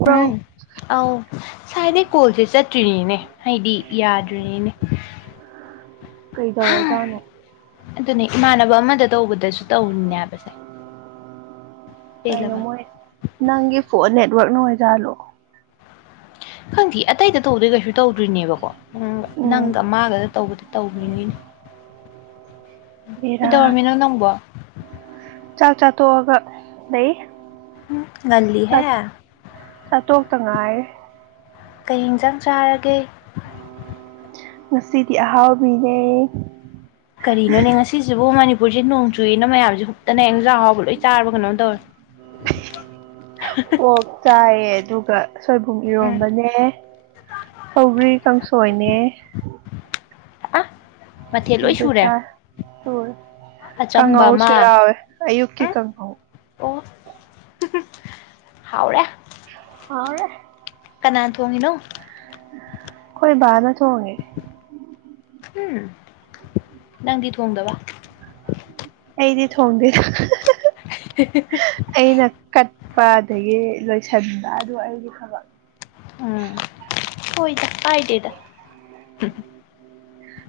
pro ꯑꯧ ꯁꯥꯏꯗꯩ ꯀꯣꯜꯁꯦ ꯆꯠꯇ꯭ꯔꯤꯅꯤꯅꯦ ꯍꯥꯏꯗꯤ ꯌꯥꯗ꯭ꯔꯤꯅꯤꯅꯦ ꯀꯩꯗꯧꯔ ꯖꯥꯠꯅꯣ ꯑꯗꯨꯅꯦ ꯏꯃꯥꯟꯅꯕ ꯑꯃꯗ ꯇꯧꯕꯗꯁꯨ ꯇꯧꯅꯦ ꯍꯥꯏꯕꯁꯦ ꯀꯩꯅꯣ ꯄꯦꯜꯂꯕꯅꯦ ꯃꯣꯏ ꯅꯪꯒꯤ ꯐꯣꯟ ꯅꯦꯠꯋꯥꯛ ꯅ ꯑꯣꯏꯔꯖꯥꯠꯂꯣ ꯈꯪꯗꯤ ꯑꯇꯩꯗ ꯇꯧꯕꯗꯤ ꯀꯩꯁꯨ ꯇꯧꯗ꯭ꯔꯤꯅꯦꯕꯀꯣ ꯎꯝ ꯅꯪꯒ ꯃꯥꯒꯗ ꯇꯧꯕꯗ ꯇꯧꯒꯔꯤꯅꯤꯅꯦ ꯕꯦꯔꯥꯅꯤ ꯀꯩꯗꯧꯔꯝꯃꯤꯅꯣ ꯅꯪꯕꯨ ꯇꯣꯑꯒ ꯂꯩꯩ ꯎ ꯉꯜꯂꯤ ꯍꯦ ꯇꯉꯥꯏ ꯀꯩ ꯌꯦꯡꯖꯥꯡ ꯆꯥꯔꯒꯦ ꯉꯁꯤꯗꯤ ꯑꯍꯥꯎꯕꯤꯅꯦ ꯀꯔꯤꯅꯣꯅꯦ ꯉꯁꯤꯁꯤꯕꯨ ꯃꯅꯤ ꯑꯍꯥꯎꯕ ꯂꯣꯏ ꯆꯥꯔꯕ ꯀꯩꯅꯣꯝ ꯇꯧꯔꯦ [inaudible] ꯑꯣꯛ ꯆꯥꯏꯌꯦ ꯑꯗꯨ ꯒ ꯁꯣꯏꯕꯨꯝ ꯎꯝ ꯏꯔꯣꯝꯕꯅꯦ ꯁꯧꯒ꯭ꯔꯤ ꯀꯥꯡꯁꯣꯏꯅꯦ ꯑꯥ ꯑꯗꯨ ꯆꯥꯏ ꯆꯨꯔꯦ ꯑꯆꯝꯕ ꯑꯃ ꯀꯪꯉꯧꯁꯨ ꯌꯥꯎꯋꯦ ꯑꯌꯨꯛꯀꯤ ꯎꯝ ꯀꯪꯍꯧ ꯑꯣ ꯍꯥꯎꯔꯦ ꯍꯥꯎꯌꯦ ꯀꯅꯥ ꯊꯣꯡꯉꯤꯅꯣ ꯈꯣꯏ ꯕꯥꯅ ꯊꯣꯡꯉꯦ ꯎꯝ ꯅꯪꯗꯤ ꯊꯣꯡꯗꯕ ꯑꯩꯗꯤ ꯊꯣꯡꯗꯦ [unintelligible] ꯄ ꯑꯗꯒꯤ ꯂꯣꯏꯁꯟꯕ ꯑꯗꯨ ꯑꯩꯒꯤ ꯊꯕꯛ ꯎꯝ ꯍꯣꯏꯗ ꯀꯥꯏꯗꯦꯗ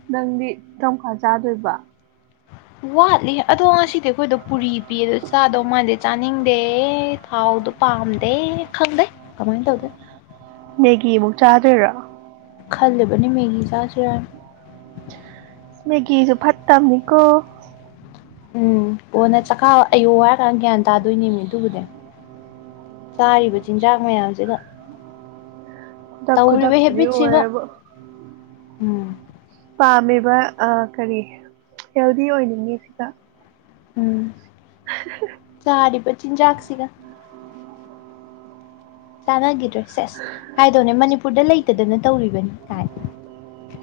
ꯅꯪꯗꯤ ꯀꯝꯀꯥꯟ ꯆꯥꯗꯨꯏꯕ ꯋꯥꯠꯂꯤ ꯑꯗꯣ ꯉꯁꯤꯗꯤ ꯑꯈꯣꯏꯗꯣ ꯄꯨꯔꯤ ꯄꯤ ꯑꯗꯣ ꯆꯥꯗꯧ ꯃꯥꯥꯟꯗꯦ ꯆꯥꯅꯤꯡꯗꯦ ꯊꯥꯎꯗꯣ ꯄꯥꯝꯗꯦ ꯢ ꯈꯪꯗ ꯀꯃꯥꯏꯟ ꯇꯧꯗ ꯃꯦꯒꯤ ꯑꯃꯨꯛ ꯆꯥꯗꯣꯏꯔꯣ ꯈꯜꯂꯤꯕꯅꯤ ꯃꯦꯒꯤ ꯆꯥꯁꯤꯔꯥꯅ ꯃꯦꯒꯤꯁꯨ ꯐꯠꯇꯝꯅꯤꯀꯣ ꯎꯝ ꯀꯣꯟꯅ ꯆꯛꯈꯥꯎ ꯑꯌꯣ ꯍꯥꯏꯔ ꯀꯥꯟ ꯒ꯭ꯌꯥꯟ ꯇꯥꯗꯣꯏꯅꯦꯃꯤ ꯑꯗꯨꯕꯨꯗꯤ ꯆꯥꯔꯤꯕ ꯆꯤꯟꯖꯥꯛ ꯃꯌꯥꯝꯁꯤꯒ ꯈꯨꯗꯛ ꯇꯧꯔꯤꯕ ꯈꯨꯗꯛꯇꯗꯤ ꯍꯦꯕꯤꯠꯁꯤꯒ ꯑꯣꯏꯔꯦꯕꯣ ꯎꯝ ꯄꯥꯝꯃꯦ ꯕ ꯑꯥ ꯀꯔꯤ ꯍꯦꯜꯗꯤ ꯑꯣꯏꯅꯤꯡꯉꯤꯁꯤꯗ ꯎꯝ ꯆꯥꯔꯤꯕ ꯆꯤꯟꯖꯥꯛꯁꯤꯒ ꯆꯥꯅꯒꯤ ꯇ꯭ꯔꯦ ꯁꯦꯁ ꯍꯥꯢꯗꯧꯅꯦ ꯃꯅꯤꯄꯨꯔꯗ ꯂꯩꯇꯗꯅ ꯇꯧꯔꯤꯕꯅꯤ ꯀꯥꯏ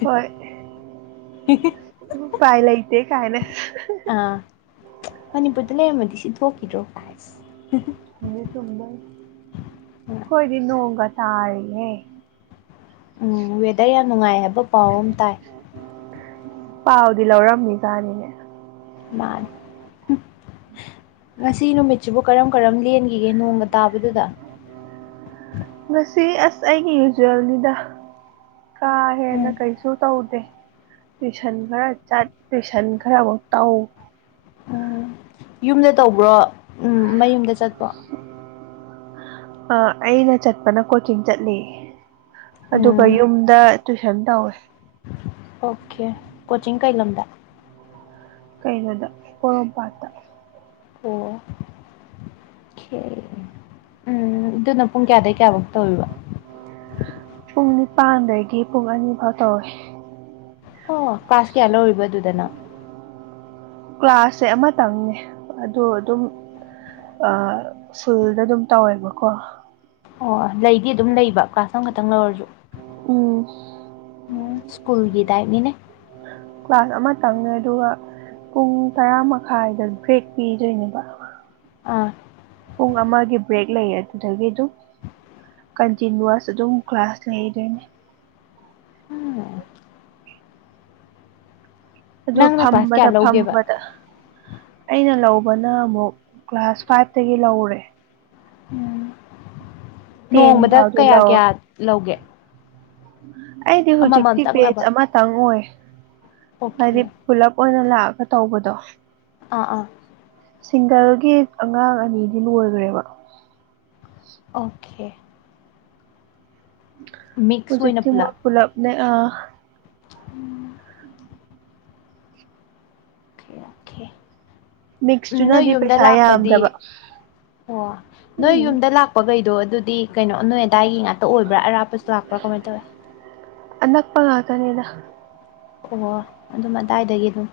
ꯍꯣꯏ ꯎꯄꯥꯏ ꯂꯩꯇꯦ ꯀꯥꯏꯅ ꯑꯥ ꯃꯅꯤꯄꯨꯔꯗ ꯂꯩꯔꯝꯃꯗꯤ ꯁꯤ ꯊꯣꯛꯈꯤꯗ꯭ꯔꯣ ꯀꯥꯢꯁ [unintelligible] ꯈꯣꯏꯗꯤ ꯅꯣꯡꯒ ꯇꯥꯔꯤꯌꯦ ꯎꯝ ꯋꯦꯗꯔ ꯌꯥꯝ ꯅꯨꯡꯉꯥꯏ ꯍꯥꯏꯕ ꯄꯥꯎ ꯑꯝ ꯇꯥꯏ ꯄꯥꯎꯗꯤ ꯂꯧꯔꯝꯃꯤꯖꯥꯅꯤꯅꯦ ꯃꯥꯟꯅꯤ ꯉꯁꯤ ꯅꯨꯃꯤꯠ ꯁꯤꯕꯨ ꯀꯔꯝ ꯀꯔꯝ ꯂꯦꯟꯒꯤꯒꯦ ꯅꯣꯡꯒ ꯇꯥꯕꯗꯨꯗ ꯉꯁꯤ ꯑꯁ ꯑꯩꯒꯤ ꯌꯨꯖ꯭ꯋꯦꯜꯅꯤꯗ ꯀꯥ ꯍꯦꯟꯅ ꯎꯝ ꯀꯩꯁꯨ ꯇꯧꯗꯦ ꯇꯨꯢꯁꯟ ꯈꯔ ꯆꯠ ꯇꯨꯢꯁꯟ ꯈꯔ ꯃꯨꯛ ꯇꯧ ꯎꯝ ꯌꯨꯝꯗ ꯇꯧꯕ꯭ꯔꯣ ꯎꯝ ꯃꯌꯨꯝꯗ ꯆꯠꯄ꯭ꯔꯣ [inaudible] ꯑ ꯑꯩꯅ ꯆꯠꯄꯅ ꯀꯣꯆꯤꯡ ꯆꯠꯂꯦ ꯑꯗꯨꯒ ꯎꯝ ꯌꯨꯝꯗ ꯇꯨꯏꯁꯟ ꯇꯧꯋꯦ ꯑꯣꯀꯦ ꯀꯣꯆꯤꯡ ꯀꯩ ꯂꯝꯗ ꯀꯩꯅꯣꯗ ꯄꯣꯔꯣꯝꯄꯥꯠꯇ ꯑꯣ ꯀꯦ ꯎꯝ ꯑꯗꯨꯅ ꯄꯨꯡ ꯀꯌꯥꯗꯩ ꯀꯌꯥꯕꯨꯛ ꯇꯧꯢꯕ ꯄꯨꯡ ꯅꯤꯄꯥꯟꯗꯒꯤ ꯄꯨꯡ ꯑꯅꯤ ꯐꯥꯎ ꯇꯧꯋꯦ ꯑꯣ ꯀ꯭ꯂꯥꯁ ꯀꯌꯥ ꯂꯧꯔꯤꯕ ꯑꯗꯨꯗꯅ ꯀ꯭ꯂꯥꯁꯁꯦ ꯑꯃꯇꯪꯅꯦ ꯑꯗꯣ ꯑꯗꯨꯝ ꯑ ꯁ꯭ꯀꯨꯜꯗ ꯑꯗꯨꯝ ꯇꯧꯋꯦꯕꯀꯣ ꯑꯣ ꯂꯩꯗꯤ ꯑꯗꯨꯝ ꯂꯩꯕ ꯀ꯭ꯂꯥꯁ ꯑꯃꯈꯛꯇꯪ ꯂꯧꯔꯁꯨ ꯎꯝ ꯎꯝ ꯁ꯭ꯀꯨꯜꯒꯤ ꯇꯥꯏꯞꯅꯤꯅꯦ ꯀ꯭ꯂꯥꯁ ꯑꯃ ꯇꯪꯅꯦ ꯑꯗꯨꯒ ꯄꯨꯡ ꯇꯔꯥ ꯃꯈꯥꯏꯗ ꯕ꯭ꯔꯦꯛ ꯄꯤꯗꯣꯏꯅꯦꯕ ꯑꯥ ꯄꯨꯡ ꯑꯃꯒꯤ ꯕ꯭ꯔꯦꯛ ꯂꯩꯌꯦ ꯑꯗꯨꯗꯒꯤ ꯑꯗꯨꯝ ꯀꯟꯇꯤꯅꯨꯋꯥꯁ ꯑꯗꯨꯝ ꯀ꯭ꯂꯥꯁ ꯂꯩꯗꯣꯏꯅꯤ ꯍꯝ ꯑꯗꯨ ꯅꯪꯅ ꯀ꯭ꯂꯥꯁ ꯐꯝꯕꯗ ꯀꯌꯥ ꯂꯧꯒꯦꯕ ꯐꯝꯕꯗ ꯑꯩꯅ ꯂꯧ ꯕꯅ ꯑꯃꯨꯛ ꯀ꯭ꯂꯥꯁ ꯐꯥꯏꯚꯇꯒꯤ ꯂꯧꯔꯦ ꯎꯝ ꯇꯦꯟ ꯅꯣꯡꯃꯗ ꯐꯥꯎꯗꯤ ꯀꯌꯥ ꯂꯧꯔꯦ ꯀꯌꯥ ꯂꯧꯒꯦ ꯑꯩꯗꯤ ꯍꯧꯖꯤꯛꯇꯤ ꯑꯃꯃꯝꯇꯪꯂꯕ ꯕꯦꯖ ꯑꯃꯇꯪ ꯑꯣꯢ ꯑꯣꯀꯦ ꯍꯥꯏꯗꯤ ꯄꯨꯂꯞ ꯑꯣꯏꯅ ꯂꯥꯛꯑꯒ ꯇꯧꯕꯗꯣ ꯑꯥ ꯑꯥ ꯁꯤꯡꯒꯜꯒꯤ ꯑꯉꯥꯡ ꯑꯅꯤꯗꯤ ꯂꯣꯏꯈ꯭ꯔꯦꯕ ꯑꯣꯀꯦ ꯃꯤꯛꯁ ꯑꯣꯏꯅ ꯍꯧꯖꯤꯛꯇꯤ ꯃꯣꯏ ꯄꯨꯂꯞꯅꯦ ꯑ ꯎꯝ ꯑꯣꯀꯦ ꯑꯣꯀꯦ ꯎꯝ ꯅꯣꯏ ꯃꯤꯛꯁꯇꯨꯅꯗꯤ ꯌꯨꯝꯗ ꯄꯩꯁꯥ ꯂꯥꯛꯄꯗꯤ ꯌꯥꯝꯗꯕ ꯑꯣ ꯅꯣꯏ ꯎꯝ ꯌꯨꯝꯗ ꯂꯥꯛꯄꯈꯩꯗꯣ ꯑꯗꯨꯗꯤ ꯀꯩꯅꯣ ꯅꯣꯏ ꯑꯗꯥꯏꯒꯤ ꯉꯥꯛꯇ ꯑꯣꯏꯕ꯭ꯔꯥ ꯑꯔꯥꯞꯄꯁꯨ ꯂꯥꯛ ꯄ꯭ꯔ ꯀꯃꯥꯏ ꯇꯧꯋꯦ ꯑꯅꯛꯄ ꯉꯥꯛꯇꯅꯤꯗ ꯑꯣ ꯑꯗꯨꯝ ꯑꯗꯥꯏꯗꯒꯤ ꯑꯗꯨꯝ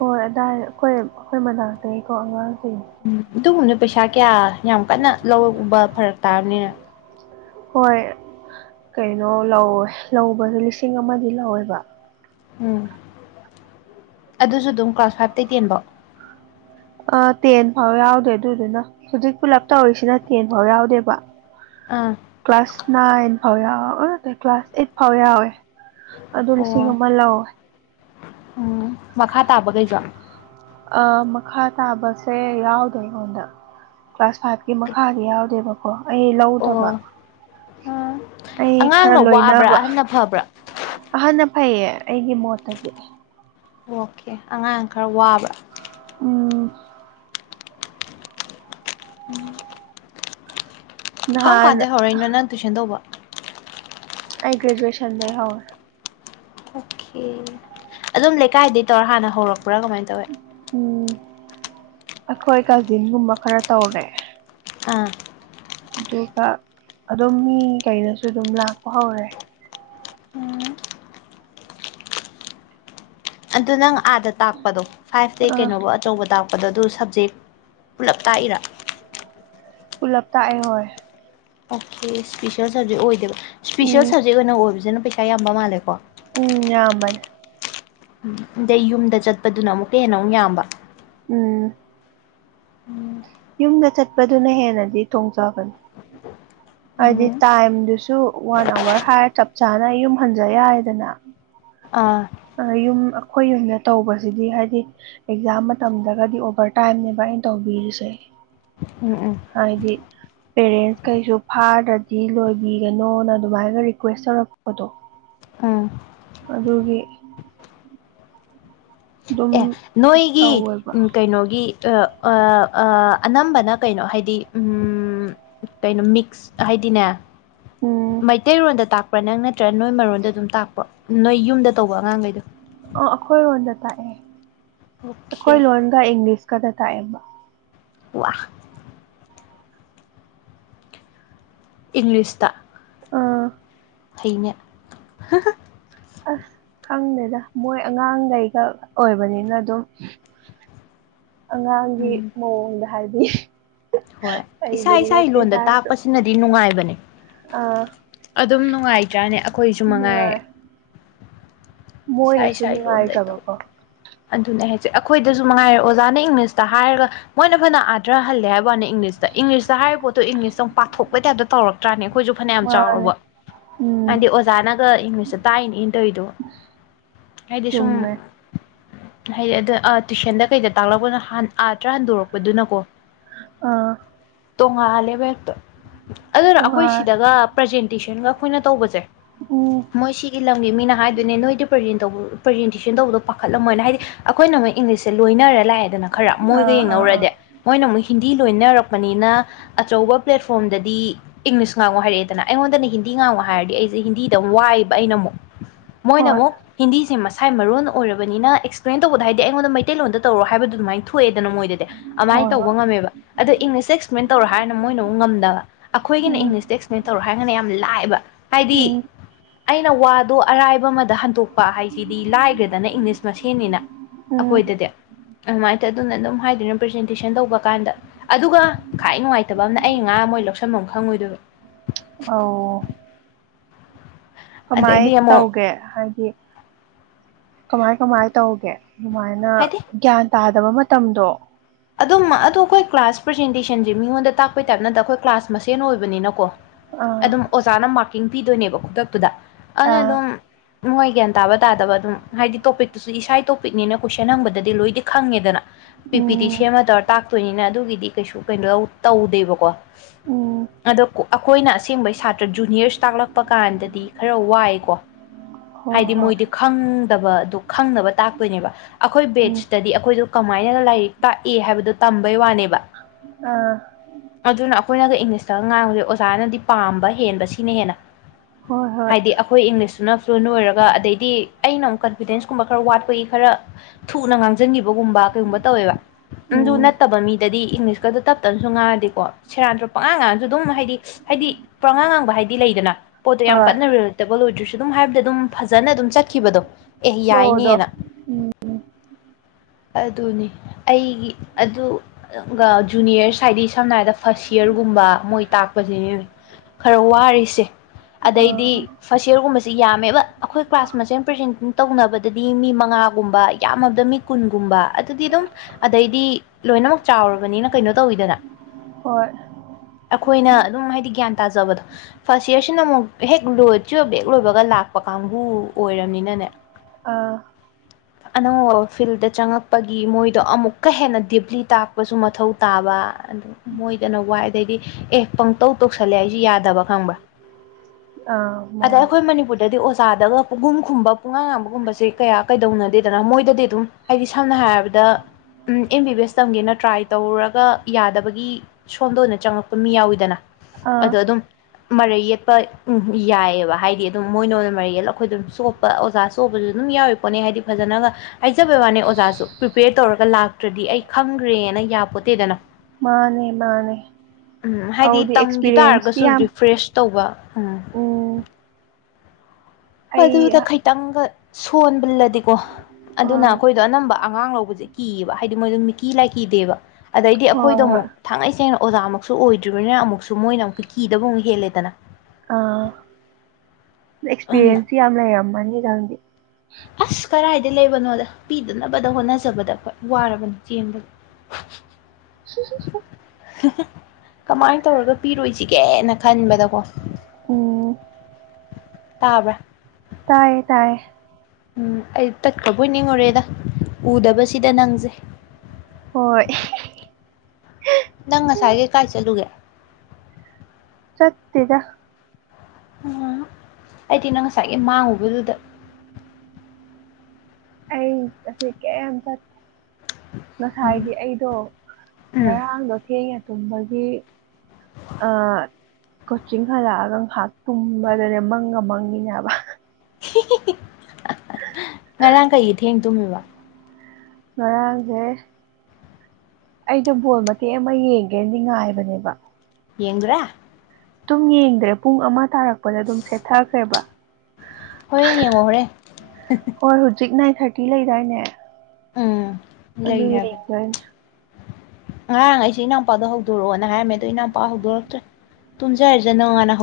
ꯍꯣꯏ ꯑꯗꯥꯏ ꯑꯩꯈꯣꯏ ꯑꯩꯈꯣꯏ ꯃꯅꯥꯛꯇꯒꯤꯀꯣ ꯑꯉꯥꯡꯁꯤꯡ ꯎꯝ ꯑꯗꯨꯒꯨꯝꯕꯗꯤ ꯄꯩꯁꯥ ꯀꯌꯥ ꯌꯥꯝ ꯀꯟꯅ ꯂꯧꯕ ꯐꯔꯛ ꯇꯥꯔꯝꯅꯤꯅ ꯍꯣꯏ ꯀꯩꯅꯣ ꯂꯧꯋꯦ ꯂꯧꯕꯁꯦ ꯂꯤꯁꯤꯡ ꯑꯃꯗꯤ ꯂꯧꯋꯦꯕ ꯎꯝ ꯑꯗꯨꯁꯨ ꯑꯗꯨꯝ ꯀ꯭ꯂꯥꯁ ꯐꯥꯏꯚꯇꯩ ꯇꯦꯟꯕꯧ ꯑ ꯇꯦꯟ ꯐꯥꯎ ꯌꯥꯎꯗꯦ ꯑꯗꯨꯗꯨꯅ ꯍꯧꯖꯤꯛ ꯄꯨꯂꯞ ꯇꯧꯔꯤꯁꯤꯅ ꯇꯦꯟ ꯐꯥꯎ ꯌꯥꯎꯗꯦꯕ ꯑꯥ ꯀ꯭ꯂꯥꯁ ꯅꯥꯏꯟ ꯐꯥꯎ ꯌꯥꯎꯋꯦ ꯅꯠꯇ ꯀ꯭ꯂꯥꯁ ꯑꯩꯠ ꯐꯥꯎ ꯌꯥꯎꯋꯦ ꯑꯗꯨ ꯂꯤꯁꯤꯡ ꯑꯣ ꯑꯃ ꯂꯧꯋꯦ ꯎꯝ ꯃꯈꯥ ꯇꯥꯕꯈꯩꯖꯨ ꯃꯈꯥ ꯇꯥꯕꯁꯦ ꯌꯥꯎꯗꯦ ꯑꯩꯉꯣꯟꯗ ꯀ꯭ꯂꯥꯁ ꯐꯥꯏꯚꯀꯤ ꯃꯈꯥꯗꯤ ꯌꯥꯎꯗꯦꯕꯀꯣ ꯑꯩ ꯂꯧꯗꯕ ꯑꯣ ꯑꯩ ꯈꯔ ꯑꯉꯥꯡꯅ ꯋꯥꯕ꯭ꯔꯥ ꯂꯣꯏꯅꯕ ꯑꯍꯟꯅ ꯐꯕ꯭ꯔꯥ ꯑꯍꯟꯅ ꯐꯩꯌꯦ ꯑꯩꯒꯤ ꯃꯣꯠꯇꯗꯤ ꯑꯣꯀꯦ ꯑꯉꯥꯡ ꯈꯔ ꯋꯥꯕ ꯎꯝ ꯎꯝ ꯀꯝ ꯅꯍꯥꯟ ꯀꯥꯟꯗꯩ ꯍꯧꯔꯛꯏꯅꯣ ꯅꯪ ꯇꯨꯏꯁꯟ ꯇꯧꯕ ꯑꯩ ꯒ꯭ꯔꯦꯖꯨꯌꯦꯁꯟ ꯗꯩ ꯍꯧꯔꯦ ꯈꯦ ꯑꯗꯨꯝ ꯂꯩꯀꯥꯏꯗꯒꯩ ꯇꯧꯔ ꯍꯥꯟꯅ ꯍꯧꯔꯛꯄ꯭ꯔꯥ ꯀꯃꯥꯏ ꯇꯧꯋꯦ ꯎꯝ ꯑꯩꯈꯣꯏ ꯀꯥꯖꯤꯟꯒꯨꯝꯕ ꯈꯔ ꯇꯧꯔꯦ ꯑꯥ ꯑꯗꯨꯒ ꯑꯗꯨꯝ ꯃꯤ ꯀꯩꯅꯁꯨ ꯑꯗꯨꯝ ꯂꯥꯛꯄ ꯍꯧꯔꯦ ꯎꯝ ꯑꯗꯨ ꯅꯪ ꯑꯥꯗ ꯇꯥꯛꯄꯗꯣ ꯐꯥꯏꯚꯇꯩ ꯑꯥ ꯀꯩꯅꯣꯕꯥꯎ ꯑꯆꯧꯕ ꯇꯥꯛꯄ ꯑꯗꯣ ꯑꯗꯨ ꯁꯞꯖꯦꯛ ꯄꯨꯂꯞ ꯇꯥꯛꯏꯔ ꯎꯂꯞ ꯇꯥꯛ ꯑꯦ ꯍꯣꯏ ꯑꯣꯀꯦ ꯏꯁꯄꯤꯁꯦꯜ ꯁꯕꯖꯦꯛ ꯑꯣꯏꯗꯕ ꯏꯁꯄꯤꯁꯦꯜ ꯎꯝ ꯁꯕꯖꯦꯛ ꯑꯣꯏꯅ ꯑꯣꯏꯕꯁꯤꯅ ꯄꯩꯁꯥ ꯌꯥꯝꯕ ꯃꯥꯜꯂꯦꯀꯣ ꯎꯝ ꯌꯥꯝꯕꯅꯦ ꯑꯗꯩ ꯌꯨꯝꯗ ꯆꯠꯄꯗꯨꯅ ꯑꯃꯨꯛꯀ ꯍꯦꯟꯅ ꯑꯃꯨꯛ ꯌꯥꯝꯕ ꯎꯝ ꯎꯝ ꯌꯨꯝꯗ ꯆꯠꯄꯗꯨꯅ ꯍꯦꯟꯅꯗꯤ ꯇꯣꯡꯖꯕꯅꯦ [inaudible] ꯍꯥꯏꯗꯤ ꯇꯥꯏꯝꯗꯨꯁꯨ ꯋꯥꯟ ꯑꯋꯥꯔ ꯍꯥꯏꯔ ꯆꯞ ꯆꯥꯅ ꯌꯨꯝ ꯍꯟꯖ ꯌꯥꯏꯗꯅ ꯑꯥ ꯌꯨꯝ ꯑꯩꯈꯣꯏ ꯌꯨꯝꯗ ꯇꯧꯕꯁꯤꯗꯤ ꯍꯥꯏꯗꯤ ꯑꯦꯛꯖꯥꯝ ꯃꯇꯝꯗꯒꯗꯤ ꯑꯣꯚꯔ ꯇꯥꯏꯝꯅꯦꯕ ꯑꯩꯅ ꯇꯧꯕꯤꯔꯤꯁꯦ ꯎꯝ ꯎ ꯍꯥꯏꯗꯤ ꯄꯦꯔꯦꯟꯁ ꯈꯩꯁꯨ ꯐꯥꯗ꯭ꯔꯗꯤ ꯂꯣꯏꯕꯤꯔꯅꯣꯅ ꯑꯗꯨꯃꯥꯏꯒ ꯔꯤꯀ꯭ꯋꯦꯁ ꯇꯧꯔꯛꯄꯗꯣ ꯎꯝ ꯑꯗꯨꯒꯤ ꯑꯦ ꯑꯗꯨꯝ ꯅꯣꯏꯒꯤ ꯇꯧꯋꯦꯕ ꯎꯝ ꯀꯩꯅꯣꯒꯤ ꯑ ꯑ ꯑ ꯑꯅꯝꯕꯅ ꯀꯩꯅꯣ ꯍꯥꯏꯗꯤ ꯎꯝ ꯎꯝ ꯀꯩꯅꯣ ꯃꯤꯛꯁ ꯍꯥꯏꯗꯤꯅꯦ ꯎꯝ ꯃꯩꯇꯩꯔꯣꯟꯗ ꯇꯥꯛ ꯄ꯭ꯔꯥ ꯅꯪ ꯅꯠꯇ꯭ꯔꯒ ꯅꯣꯏ ꯃꯔꯣꯟꯗ ꯑꯗꯨꯝ ꯇꯥꯛꯄ꯭ꯔ ꯅꯣꯏ ꯌꯨꯝꯗ ꯇꯧꯕ ꯑꯉꯥꯡꯈꯩꯗꯣ ꯑ ꯑꯩꯈꯣꯏꯔꯣꯟꯗ ꯇꯥꯛꯑꯦ ꯎ ꯈꯦ ꯑꯩꯈꯣꯏ ꯂꯣꯟꯒ ꯏꯪꯂꯤꯁꯀꯗ ꯇꯥꯑꯦꯕ ꯋꯥ ꯏꯪꯂꯤꯁꯇ ꯑꯥ ꯐꯩꯅꯦ ꯍꯍꯥ ꯑꯁ ꯈꯪꯗꯦꯗ ꯃꯣꯏ ꯑꯉꯥꯡꯈꯩꯒ ꯑꯣꯏꯕꯅꯤꯅ ꯑꯗꯨꯝ ꯑꯉꯥꯡꯒꯤ ꯎꯝ ꯃꯑꯣꯡꯗ ꯍꯥꯏꯕꯤ ꯍꯣꯏ ꯏꯁꯥ ꯍꯩꯕꯗꯤ ꯏꯁꯥꯒꯤ ꯅꯠꯇꯦ ꯂꯣꯟꯗ ꯇꯥꯔꯁꯨ ꯇꯥꯛꯄꯁꯤꯅꯗꯤ ꯅꯨꯡꯉꯥꯏꯕꯅꯦ ꯑꯥ ꯑꯗꯨꯝ ꯅꯨꯡꯉꯥꯏꯇ꯭ꯔꯥꯅꯦ ꯑꯩꯈꯣꯏꯁꯨ ꯃꯉꯥꯏꯔꯦ ꯅꯨꯡꯉꯥꯏ ꯏꯁꯥꯏ ꯃꯣꯏꯅꯁꯨ ꯁꯥꯏ ꯂꯣꯟꯗꯩ ꯇꯧ ꯅꯨꯡꯉꯥꯏꯇꯕꯀꯣ ꯑꯗꯨꯅꯦ ꯑꯩ ꯍꯥꯏꯁꯦ ꯑꯩꯈꯣꯏꯗꯖꯨ ꯃꯉꯥꯏꯔꯦ ꯑꯣꯖꯥꯅ ꯏꯪꯂꯤꯁꯇ ꯍꯥꯏꯔꯒ ꯃꯣꯏꯅ ꯐꯖꯅ ꯑꯥꯊ꯭ꯔꯍꯜꯂꯦ ꯍꯥꯏꯕ ꯋꯥꯅꯤ ꯏꯪꯂꯤꯁꯇ ꯏꯪꯂꯤꯁꯇ ꯍꯥꯏꯔꯤꯕ ꯄꯣꯠꯇꯣ ꯏꯪꯂꯤꯁꯇ ꯃꯨꯛ ꯄꯥꯊꯣꯛꯄꯩ ꯇꯥꯏꯞꯇ ꯇꯧꯔꯛꯇ꯭ꯔꯥꯅꯦ ꯑꯩꯈꯣꯏꯁꯨ ꯐꯅꯌꯥꯝ ꯃꯥꯅꯦ ꯆꯥꯎꯔꯕꯥꯎ ꯎꯝ ꯍꯥꯏꯗꯤ ꯑꯣꯖꯥꯅꯒ ꯏꯪꯂꯤꯁꯇ ꯇꯥꯛꯏꯅꯦ ꯏꯟꯇꯧꯋꯤꯗꯣ ꯑꯩꯗꯤ ꯁꯨꯝ ꯆꯨꯝꯃꯦ ꯍꯥꯏꯗꯤ ꯑꯗꯣ ꯑ ꯇꯨꯏꯁꯟꯗ ꯀꯩꯗ ꯇꯥꯛꯂꯛꯄꯗꯨꯅ ꯍꯥꯟ ꯑꯥꯔꯊꯥ ꯍꯟꯗꯣꯔꯛꯄꯗꯨꯅꯀꯣ ꯑ ꯇꯣꯉꯥꯜꯂꯦꯕ ꯍꯦꯛꯇ ꯑꯗꯨꯅ ꯑꯩꯈꯣꯏ ꯇꯣꯉꯥꯟ ꯁꯤꯗꯒ ꯄ꯭ꯔꯖꯦꯟꯇꯦꯁꯟꯒ ꯑꯩꯈꯣꯏꯅ ꯇꯧꯕꯖꯦ ꯎꯝ ꯃꯣꯏ ꯁꯤꯒꯤ ꯂꯝꯒꯤ ꯃꯤꯅ ꯍꯥꯏꯗꯣꯏꯅꯦ ꯅꯣꯏꯗꯤ ꯄ꯭ꯔꯖꯦꯟ ꯄ꯭ꯔꯖꯦꯟꯇꯦꯁꯟ ꯇꯧꯕꯗꯣ ꯄꯥꯈꯠꯂꯝꯣꯏꯅ ꯍꯥꯏꯗꯤ ꯑꯩꯈꯣꯏꯅꯃꯨꯛ ꯏꯪꯂꯤꯁꯦ ꯂꯣꯏꯅꯔ ꯂꯥꯛꯑꯦꯅ ꯈꯔ ꯃꯣꯏꯒ ꯑꯥ ꯑꯥ ꯑꯥ ꯌꯦꯡꯅꯧꯔꯗꯤ ꯃꯣꯏꯅ ꯑꯃꯨꯛ ꯍꯤꯟꯗꯤ ꯂꯣꯏꯅꯔꯛꯄꯅꯤ ꯅ ꯑꯆꯧꯕ ꯄ꯭ꯂꯦꯠꯐꯣꯔꯝꯗꯗꯤ ꯏꯪꯂꯤꯁ ꯉꯥꯡꯉꯣ ꯍꯥꯏꯔꯛꯑꯦꯗꯅ ꯑꯩꯉꯣꯟꯗꯅ ꯍꯤꯟꯗꯤ ꯉꯥꯡꯉꯣ ꯍꯥꯏꯔꯗꯤ ꯑꯩꯁꯦ ꯍꯤꯟꯗꯤꯗ ꯑꯃꯨꯛ ꯋꯥꯏꯕ ꯑꯩꯅ ꯑꯃꯨꯛ ꯃꯣꯏꯅ ꯍꯣꯏ ꯑꯃꯨꯛ ꯍꯤꯟꯗꯤꯁꯦ ꯃꯁꯥꯏ ꯃꯔꯣꯟ ꯑꯣꯏꯔꯕꯅꯤꯅ ꯑꯦꯛꯁꯄ꯭ꯂꯦꯟ ꯇꯧꯕꯗ ꯍꯥꯏꯗꯤ ꯑꯩꯉꯣꯟꯗ ꯃꯩꯇꯩꯂꯣꯟꯗ ꯇꯧꯔꯣ ꯍꯥꯏꯕꯗꯨꯃꯥꯏꯅ ꯊꯣꯛꯑꯦ ꯑꯦꯗꯅ ꯃꯣꯏꯗꯗꯤ ꯑꯃꯥꯏ ꯍꯣꯏ ꯍꯣꯏ ꯇꯧꯕ ꯉꯝꯃꯦꯕ ꯑꯗꯣ ꯏꯪꯂꯤꯁꯇ ꯑꯦꯛꯄ꯭ꯂꯦꯟ ꯇꯧꯔꯛꯑꯣ ꯍꯥꯏꯔꯒꯅ ꯃꯣꯏꯅ ꯑꯃꯨꯛ ꯉꯝꯗꯕ ꯑꯈꯣꯏꯒꯤꯅ ꯎꯝ ꯏꯪꯂꯤꯁꯇ ꯑꯦꯛꯁꯄ꯭ꯂꯦꯟ ꯇꯧꯔꯣ ꯍꯥꯏꯔꯒꯅ ꯌꯥꯝ ꯂꯥꯏ ꯕ ꯍꯥꯏꯗꯤ ꯎꯝ ꯑꯩꯅ ꯋꯥꯗꯣ ꯑꯔꯥꯏꯕ ꯑꯃꯗ ꯍꯟꯗꯣꯛ ꯕ ꯍꯥꯏꯁꯤꯗꯤ ꯂꯥꯏꯗꯦꯗꯅ ꯏꯪꯂꯤꯁ ꯃꯁꯦꯟꯅꯤꯅ ꯎꯝ ꯑꯩꯈꯣꯏꯗꯗꯤ ꯑꯗꯨꯃꯥꯏ ꯇꯧꯋꯦ ꯑꯗꯨꯅ ꯑꯗꯨꯝ ꯍꯥꯏꯗꯣꯏꯅꯦ ꯄ꯭ꯔꯖꯦꯟꯇꯦꯁꯟ ꯇꯧꯕ ꯀꯥꯟꯗ ꯑꯗꯨꯒ ꯈꯥꯏ ꯅꯨꯡꯉꯥꯏꯇꯕ ꯑꯝꯅ ꯑꯩ ꯉꯔꯥꯡ ꯃꯣꯏ ꯂꯧꯁꯟꯕꯝ ꯈꯪꯉꯣꯏꯗꯨꯕ ꯑꯧ ꯀꯃꯥꯏ ꯑꯗꯩꯗꯤ ꯑꯃꯨꯛ ꯇꯧꯒꯦ ꯍꯥꯏꯗꯤ ꯀꯃꯥꯏ ꯀꯃꯥꯏ ꯇꯧꯒꯦ ꯑꯗꯨꯃꯥꯏꯅ ꯍꯥꯏꯗꯤ ꯒ꯭ꯌꯥꯟ ꯇꯥꯗꯕ ꯃꯇꯝꯗꯣ ꯑꯗꯨꯝ ꯑꯗꯣ ꯑꯩꯈꯣꯏ ꯀ꯭ꯂꯥꯁ ꯄ꯭ꯔꯖꯦꯟꯇꯦꯁꯟꯖꯦ ꯃꯤꯉꯣꯟꯗ ꯇꯥꯛꯄꯩ ꯇꯥꯏꯞ ꯅꯠꯇꯕ ꯑꯩꯈꯣꯏ ꯀ꯭ꯂꯥꯁ ꯃꯁꯦꯟ ꯑꯣꯏꯕꯅꯤꯅꯀꯣ ꯑꯥ ꯑꯗꯨꯝ ꯑꯣꯖꯥꯅ ꯃꯥꯔꯀꯤꯡ ꯄꯤꯗꯨꯏꯅꯦꯕ ꯈꯨꯗꯛꯇꯨꯗ ꯑꯗꯨꯅ ꯑꯥ ꯑꯗꯨꯝ ꯃꯣꯏ ꯒ꯭ꯌꯥꯟ ꯇꯥꯕ ꯇꯥꯗꯕ ꯑꯗꯨꯝ ꯍꯥꯏꯗꯤ ꯇꯣꯄꯤꯛꯇꯨꯁꯨ ꯏꯁꯥꯏ ꯇꯣꯄꯤꯛꯅꯤꯅ ꯀꯣꯏꯁꯟ ꯍꯪꯕꯗꯗꯤ ꯂꯣꯏꯗꯤ ꯈꯪꯉꯦꯗꯅ ꯄꯤꯗꯤ ꯎꯝ ꯁꯦꯝꯃ ꯇꯧꯔ ꯇꯥꯛꯇꯣꯏꯅꯤꯅ ꯑꯗꯨꯒꯤꯗꯤ ꯀꯩꯁꯨ ꯀꯩꯅꯣ ꯇꯧꯗꯦꯕꯀꯣ ꯎꯝ ꯑꯗꯣ ꯑꯩꯈꯣꯏꯅ ꯑꯁꯦꯡꯕꯩ ꯁꯥꯇ꯭ꯔ ꯖꯨꯅꯤꯌꯔꯁ ꯇꯥꯛꯂꯛꯄ ꯀꯥꯟꯗꯗꯤ ꯈꯔ ꯋꯥꯏꯀꯣ ꯍꯣꯏ ꯍꯥꯏꯗꯤ ꯍꯣꯏ ꯃꯣꯏꯗꯤ ꯈꯪꯗꯕ ꯑꯗꯨ ꯈꯪꯅꯕ ꯇꯥꯛꯇꯨꯏꯅꯦꯕ ꯑꯩꯈꯣꯏ ꯎꯝ ꯕꯦꯠꯁꯇꯗꯤ ꯑꯩꯈꯣꯏꯗꯣ ꯀꯃꯥꯏꯅ ꯂꯥꯏꯔꯤꯛ ꯇꯥꯛꯏ ꯍꯥꯏꯕꯗꯣ ꯇꯝ ꯕꯩ ꯋꯥꯅꯦꯕ ꯑꯥ ꯑꯗꯨꯅ ꯑꯩꯈꯣꯏꯅꯒ ꯏꯪꯂꯤꯁ ꯏꯪꯂꯤꯁꯇꯒ ꯉꯥꯡꯕꯖꯦ ꯑꯣꯖꯥꯅꯗꯤ ꯄꯥꯝꯕ ꯍꯦꯟꯕ ꯁꯤꯅ ꯍꯦꯟꯅ ꯍꯣꯏ ꯍꯣꯏ ꯍꯥꯏꯗꯤ ꯑꯩꯈꯣꯏ ꯏꯪꯂꯤꯁ [unintelligible] ꯑꯣꯏꯔꯒ ꯑꯗꯩꯗꯤ ꯑꯩꯅ ꯑꯃꯨꯛ ꯀꯟꯐꯤꯗꯦꯟꯁꯀꯨꯝꯕ ꯈꯔ ꯋꯥꯠꯄꯒꯤ ꯈꯔ ꯊꯨꯅ ꯉꯥꯡꯖꯟꯒꯤꯕꯒꯨꯝ ꯀꯨꯝꯕ ꯀꯩꯒꯨꯝꯕ ꯇꯧꯋꯦꯕ ꯑꯗꯨ ꯎꯝ ꯅꯠꯇꯕ ꯃꯤꯗꯗꯤ ꯏꯪꯂꯤꯁꯀꯖꯦ ꯇꯞꯇꯞꯅ ꯁꯨꯝ ꯉꯥꯡꯉꯗꯤꯀꯣ ꯁꯦꯔꯥꯟ ꯇꯨ ꯄꯉꯥꯡ ꯉꯥꯡꯥꯡꯁꯨ ꯑꯗꯨꯝ ꯍꯥꯏꯗꯤ ꯍꯥꯏꯗꯤ ꯄꯉꯥ ꯉꯥꯡꯕ ꯍꯥꯏꯗꯤ ꯂꯩꯗꯅ ꯄꯣꯠꯇꯣ ꯌꯥꯝ ꯍꯣꯏ ꯀꯟꯅ ꯔꯤꯂꯦꯇꯦꯕꯜ ꯑꯣꯏꯗ꯭ꯔꯤꯁꯨ ꯑꯗꯨꯝ ꯍꯥꯏꯕꯗ ꯑꯗꯨꯝ ꯐꯖꯅ ꯑꯗꯨꯝ ꯆꯠꯈꯤꯕꯗꯣ ꯑꯦ ꯐ꯭ꯂꯣꯗꯣ ꯌꯥꯏꯅꯦꯅ ꯑꯗꯨꯅꯤ ꯑꯩꯒꯤ ꯑꯗꯨꯒ ꯖꯨꯅꯤꯌꯔꯁ ꯍꯥꯏꯗꯤ ꯁꯝꯅ ꯍꯥꯏꯗ ꯐꯥꯔꯁ ꯏꯌꯔꯒꯨꯝꯕ ꯃꯣꯏ ꯇꯥꯛꯄꯖꯤꯅꯦ ꯈꯔ ꯋꯥꯔꯤꯁꯦ ꯑꯗꯩꯗꯤ ꯑꯥ ꯐꯥꯔꯁ ꯌꯔꯒꯨꯝꯕꯁꯦ ꯌꯥꯝꯃꯦꯕ ꯑꯩꯈꯣꯏ ꯀ꯭ꯂꯥꯁ ꯃꯁꯦꯜ ꯄ꯭ꯔꯖꯦꯟꯇꯦꯁꯟ ꯇꯧꯅꯕ ꯕꯗꯤ ꯃꯤ ꯃꯉꯥꯒꯨꯝꯕ ꯌꯥꯝꯃꯕꯗ ꯃꯤ ꯀꯨꯟꯒꯨꯝꯕ ꯑꯗꯨꯗꯤ ꯑꯗꯨꯝ ꯑꯗꯩꯗꯤ ꯂꯣꯏꯅꯃꯛ ꯆꯥꯎꯔꯕꯅꯤꯅ ꯀꯩꯅꯣ ꯇꯧꯋꯤꯗꯅ ꯍꯣꯏ ꯑꯩꯈꯣꯏꯅ ꯑꯗꯨꯝ ꯍꯥꯏꯗꯤ ꯒ꯭ꯌꯥꯟ ꯇꯥꯖꯕꯗꯣ ꯐꯥꯔ ꯏꯌꯔꯁꯤꯅ ꯑꯃꯨꯛ ꯍꯦꯛ ꯂꯣꯏ ꯇꯨꯋꯦꯂ꯭ꯐꯕ ꯍꯦꯛ ꯂꯣꯏꯕꯒ ꯂꯥꯛꯄ ꯀꯥꯡꯕꯨ ꯑꯣꯏꯔꯝꯅꯤ ꯏꯅꯅꯦ ꯑꯥ ꯑꯅꯧ [unintelligible] ꯐꯤꯜꯗ ꯆꯪꯉꯛꯄꯒꯤ ꯃꯣꯏꯗꯣ ꯑꯃꯨꯛꯀ ꯍꯦꯟꯅ ꯗꯤꯞꯂꯤ ꯇꯥꯛꯄꯁꯨ ꯃꯊꯧ ꯇꯥꯕ ꯑꯗꯨ ꯃꯣꯏꯗꯅ ꯋꯥꯏ ꯑꯗꯩꯗꯤ ꯑꯦ ꯄꯪꯇꯧ ꯇꯧꯁꯜꯂꯦ ꯍꯥꯏꯖꯨ ꯌꯥꯗꯕ ꯈꯪꯕ꯭ꯔ ꯑꯥ ꯑꯗꯩ ꯃꯥꯅꯦ ꯑꯩꯈꯣꯏ ꯃꯅꯤꯄꯨꯔꯗꯗꯤ ꯑꯣꯖꯥꯗꯒ ꯄꯒꯨꯝꯈꯨꯝꯕ ꯄꯨꯡꯉꯥꯡ ꯉꯥꯡꯕꯒꯨꯝꯕꯁꯦ ꯀꯌꯥ ꯀꯩꯗꯧꯅꯗꯦꯗꯅ ꯃꯣꯏꯗꯗꯤ ꯑꯗꯨꯝ ꯍꯥꯏꯗꯤ ꯁꯝꯅ ꯍꯥꯏꯔꯕꯗ ꯎꯝ ꯑꯦꯝ ꯕꯤ ꯕꯤ ꯑꯦꯁ ꯇꯝꯒꯦꯅ ꯇ꯭ꯔꯥꯏ ꯇꯧꯔꯨꯔꯒ ꯌꯥꯗꯕꯒꯤ ꯁꯣꯝꯗ ꯑꯣꯏꯅ ꯆꯪꯉꯛꯄ ꯃꯤ ꯌꯥꯎꯋꯤꯗꯅ ꯑꯥ ꯑꯗ ꯑꯗꯨꯝ ꯃꯔꯩ ꯌꯦꯠꯄ ꯎꯝ ꯌꯥꯏꯑꯕ ꯍꯥꯏꯗꯤ ꯑꯗꯨꯝ ꯃꯣꯏꯅ ꯑꯣꯏꯅ ꯃꯔꯩ ꯌꯦꯠꯂ ꯑꯩꯈꯣꯏ ꯑꯗꯨꯝ ꯆꯣꯞꯄ ꯑꯣꯖꯥ ꯆꯣꯞꯄ ꯑꯗꯨꯝ ꯌꯥꯎꯔꯤ ꯄꯣꯠꯅꯤ ꯍꯥꯏ ꯐꯖꯅꯒ ꯍꯥꯏ ꯄꯤꯖꯕꯩ ꯋꯥꯅꯤ ꯑꯣꯖꯥꯁꯨ ꯄ꯭ꯔꯤꯄꯦꯌꯔ ꯇꯧꯔꯒ ꯂꯥꯛꯇ꯭ꯔꯗꯤ ꯑꯩ ꯈꯪꯒ꯭ꯔꯦꯅ ꯌꯥꯄꯣꯠꯇꯦꯗꯅ ꯃꯥꯅꯦ ꯃꯥꯅꯦ ꯎꯝ ꯍꯥꯏꯗꯤ ꯑꯧꯗꯤ ꯇꯝꯒꯤ ꯑꯦꯛꯁꯄꯤꯔꯤꯌꯦꯟꯁꯇꯤ ꯇꯥꯔꯒꯁꯨ ꯌꯥꯝ ꯔꯤꯐ꯭ꯔꯦꯁ ꯇꯧꯕ ꯎꯝ ꯑꯩ ꯑꯗꯨꯗ ꯈꯩꯇꯪꯒ ꯐꯣꯟ ꯕꯨꯜꯂꯗꯤꯀꯣ ꯑꯥ ꯑꯗꯨꯅ ꯍꯣꯏ ꯑꯈꯣꯏꯗꯣ ꯑꯅꯝꯕ ꯑꯉꯥꯡ ꯂꯧꯕꯖꯦ ꯀꯤꯌꯦꯕ ꯍꯥꯏꯗꯤ ꯃꯣꯏꯗꯣ ꯃꯤꯀꯤ ꯂꯥꯏ ꯀꯤꯗꯦꯕ ꯑꯗꯩꯗꯤ ꯑꯈꯣꯏꯗꯣ ꯍꯣꯏ ꯑꯃꯨꯛ ꯊꯥꯡꯉꯩ ꯁꯦꯡꯅ ꯑꯣꯖꯥꯃꯨꯛꯁꯨ ꯑꯣꯏꯗ꯭ꯔꯤꯕꯅꯤꯅ ꯑꯃꯨꯛꯁꯨ ꯃꯣꯏꯅ ꯑꯃꯨꯛꯀ ꯀꯤꯗꯕ ꯑꯃꯨꯛ ꯍꯦꯜꯂꯦꯗꯅ ꯑ ꯑꯦꯛꯁꯄꯤꯔꯤꯌꯦꯟꯁꯇꯤ ꯌꯥꯝ ꯂꯩꯔꯝꯃꯅꯤ ꯅꯪꯗꯤ ꯀꯔꯥꯏꯗꯩ ꯂꯩꯕꯅꯣꯗ ꯄꯤꯗꯅꯕꯗ ꯍꯣꯠꯅꯖꯕꯗ ꯑꯈꯣꯏ ꯋꯥꯔꯕꯅꯤ ꯆꯦꯟꯕꯗ [unintelligible] ꯀꯝꯃꯥꯏ‌ ꯇꯧꯔꯒ ꯄꯤꯔꯣꯏꯖꯤꯒꯦꯅ ꯈꯟꯕꯗꯀꯣ ꯎꯝ ꯇꯥꯕ꯭ꯔ ꯇꯥꯏꯌꯦ ꯇꯥꯏꯌꯦ ꯎꯝ ꯑꯩ ꯇꯠꯈ꯭ꯔꯕꯣꯏ ꯅꯤꯡꯉꯨꯔꯦꯗ ꯎꯗꯕꯁꯤꯗ ꯅꯪꯁꯦ ꯍꯣꯏ ꯅꯪ ꯉꯁꯥꯏꯒꯩ ꯀꯥꯏ ꯆꯠꯂꯨꯒꯦ ꯆꯠꯇꯦꯗ [unintelligible] ꯑꯩꯗꯤ ꯅꯪ ꯉꯁꯥꯏꯒꯩ ꯃꯥꯡꯉꯨꯕꯗꯨꯗ ꯑꯩ ꯉꯁꯤ ꯀꯩꯝ ꯆꯠꯇꯦ ꯎꯝ ꯉꯁꯥꯏꯗꯤ ꯑꯩꯗꯣ ꯎꯝ ꯉꯔꯥꯡꯗꯣ ꯊꯦꯡꯅ ꯇꯨꯝꯕꯒꯤ ꯑ ꯀꯣꯆꯤꯡ ꯍꯜꯂꯛꯑꯒ ꯉꯍꯥꯛ ꯇꯨꯝꯕꯗꯅꯦ ꯃꯪꯒ ꯃꯪꯉꯤꯅꯦ ꯍꯥꯏꯕ [unintelligible] ꯉꯔꯥꯡ ꯀꯩꯒꯤ ꯊꯦꯡ ꯇꯨꯝꯃꯤꯕ ꯉꯔꯥꯡꯖꯦ ꯑꯩꯗꯣ ꯕꯣꯜ ꯃꯇꯦꯛ ꯑꯃ ꯌꯦꯡꯒꯦꯅꯗꯤ ꯉꯥꯏꯕꯅꯦꯕ ꯌꯦꯡꯗ꯭ꯔꯦ ꯗꯨꯝ ꯌꯦꯡꯗ꯭ꯔꯦ ꯄꯨꯡ ꯑꯃ ꯇꯥꯔꯛꯄꯗ ꯑꯗꯨꯝ ꯁꯦꯠꯊꯈ꯭ꯔꯦꯕ ꯍꯣꯔꯦꯟ ꯌꯦꯡꯉꯣ ꯍꯣꯔꯦꯟ ꯍꯣꯏ ꯍꯧꯖꯤꯛ ꯅꯥꯏꯟ ꯊꯥꯔꯇꯤ ꯂꯩꯗꯥꯏꯅꯦ ꯎꯝ ꯑꯗꯨ ꯂꯩ ꯍꯥꯏꯕꯅꯤ ꯌꯦꯡꯗꯣꯏꯅꯦ ꯉꯔꯥꯡ ꯑꯩꯁꯦ ꯏꯅꯥꯎꯄꯥꯗꯣ ꯍꯧꯗꯣꯔꯑꯣꯅ ꯍꯥꯏꯔꯝꯃꯦ ꯑꯗꯣ ꯏꯅꯥꯎꯄꯥ ꯍꯧꯗꯣꯔꯛꯇ꯭ꯔꯦ ꯇꯨꯝꯖꯔꯖꯅꫭꯅ ꯍꯧ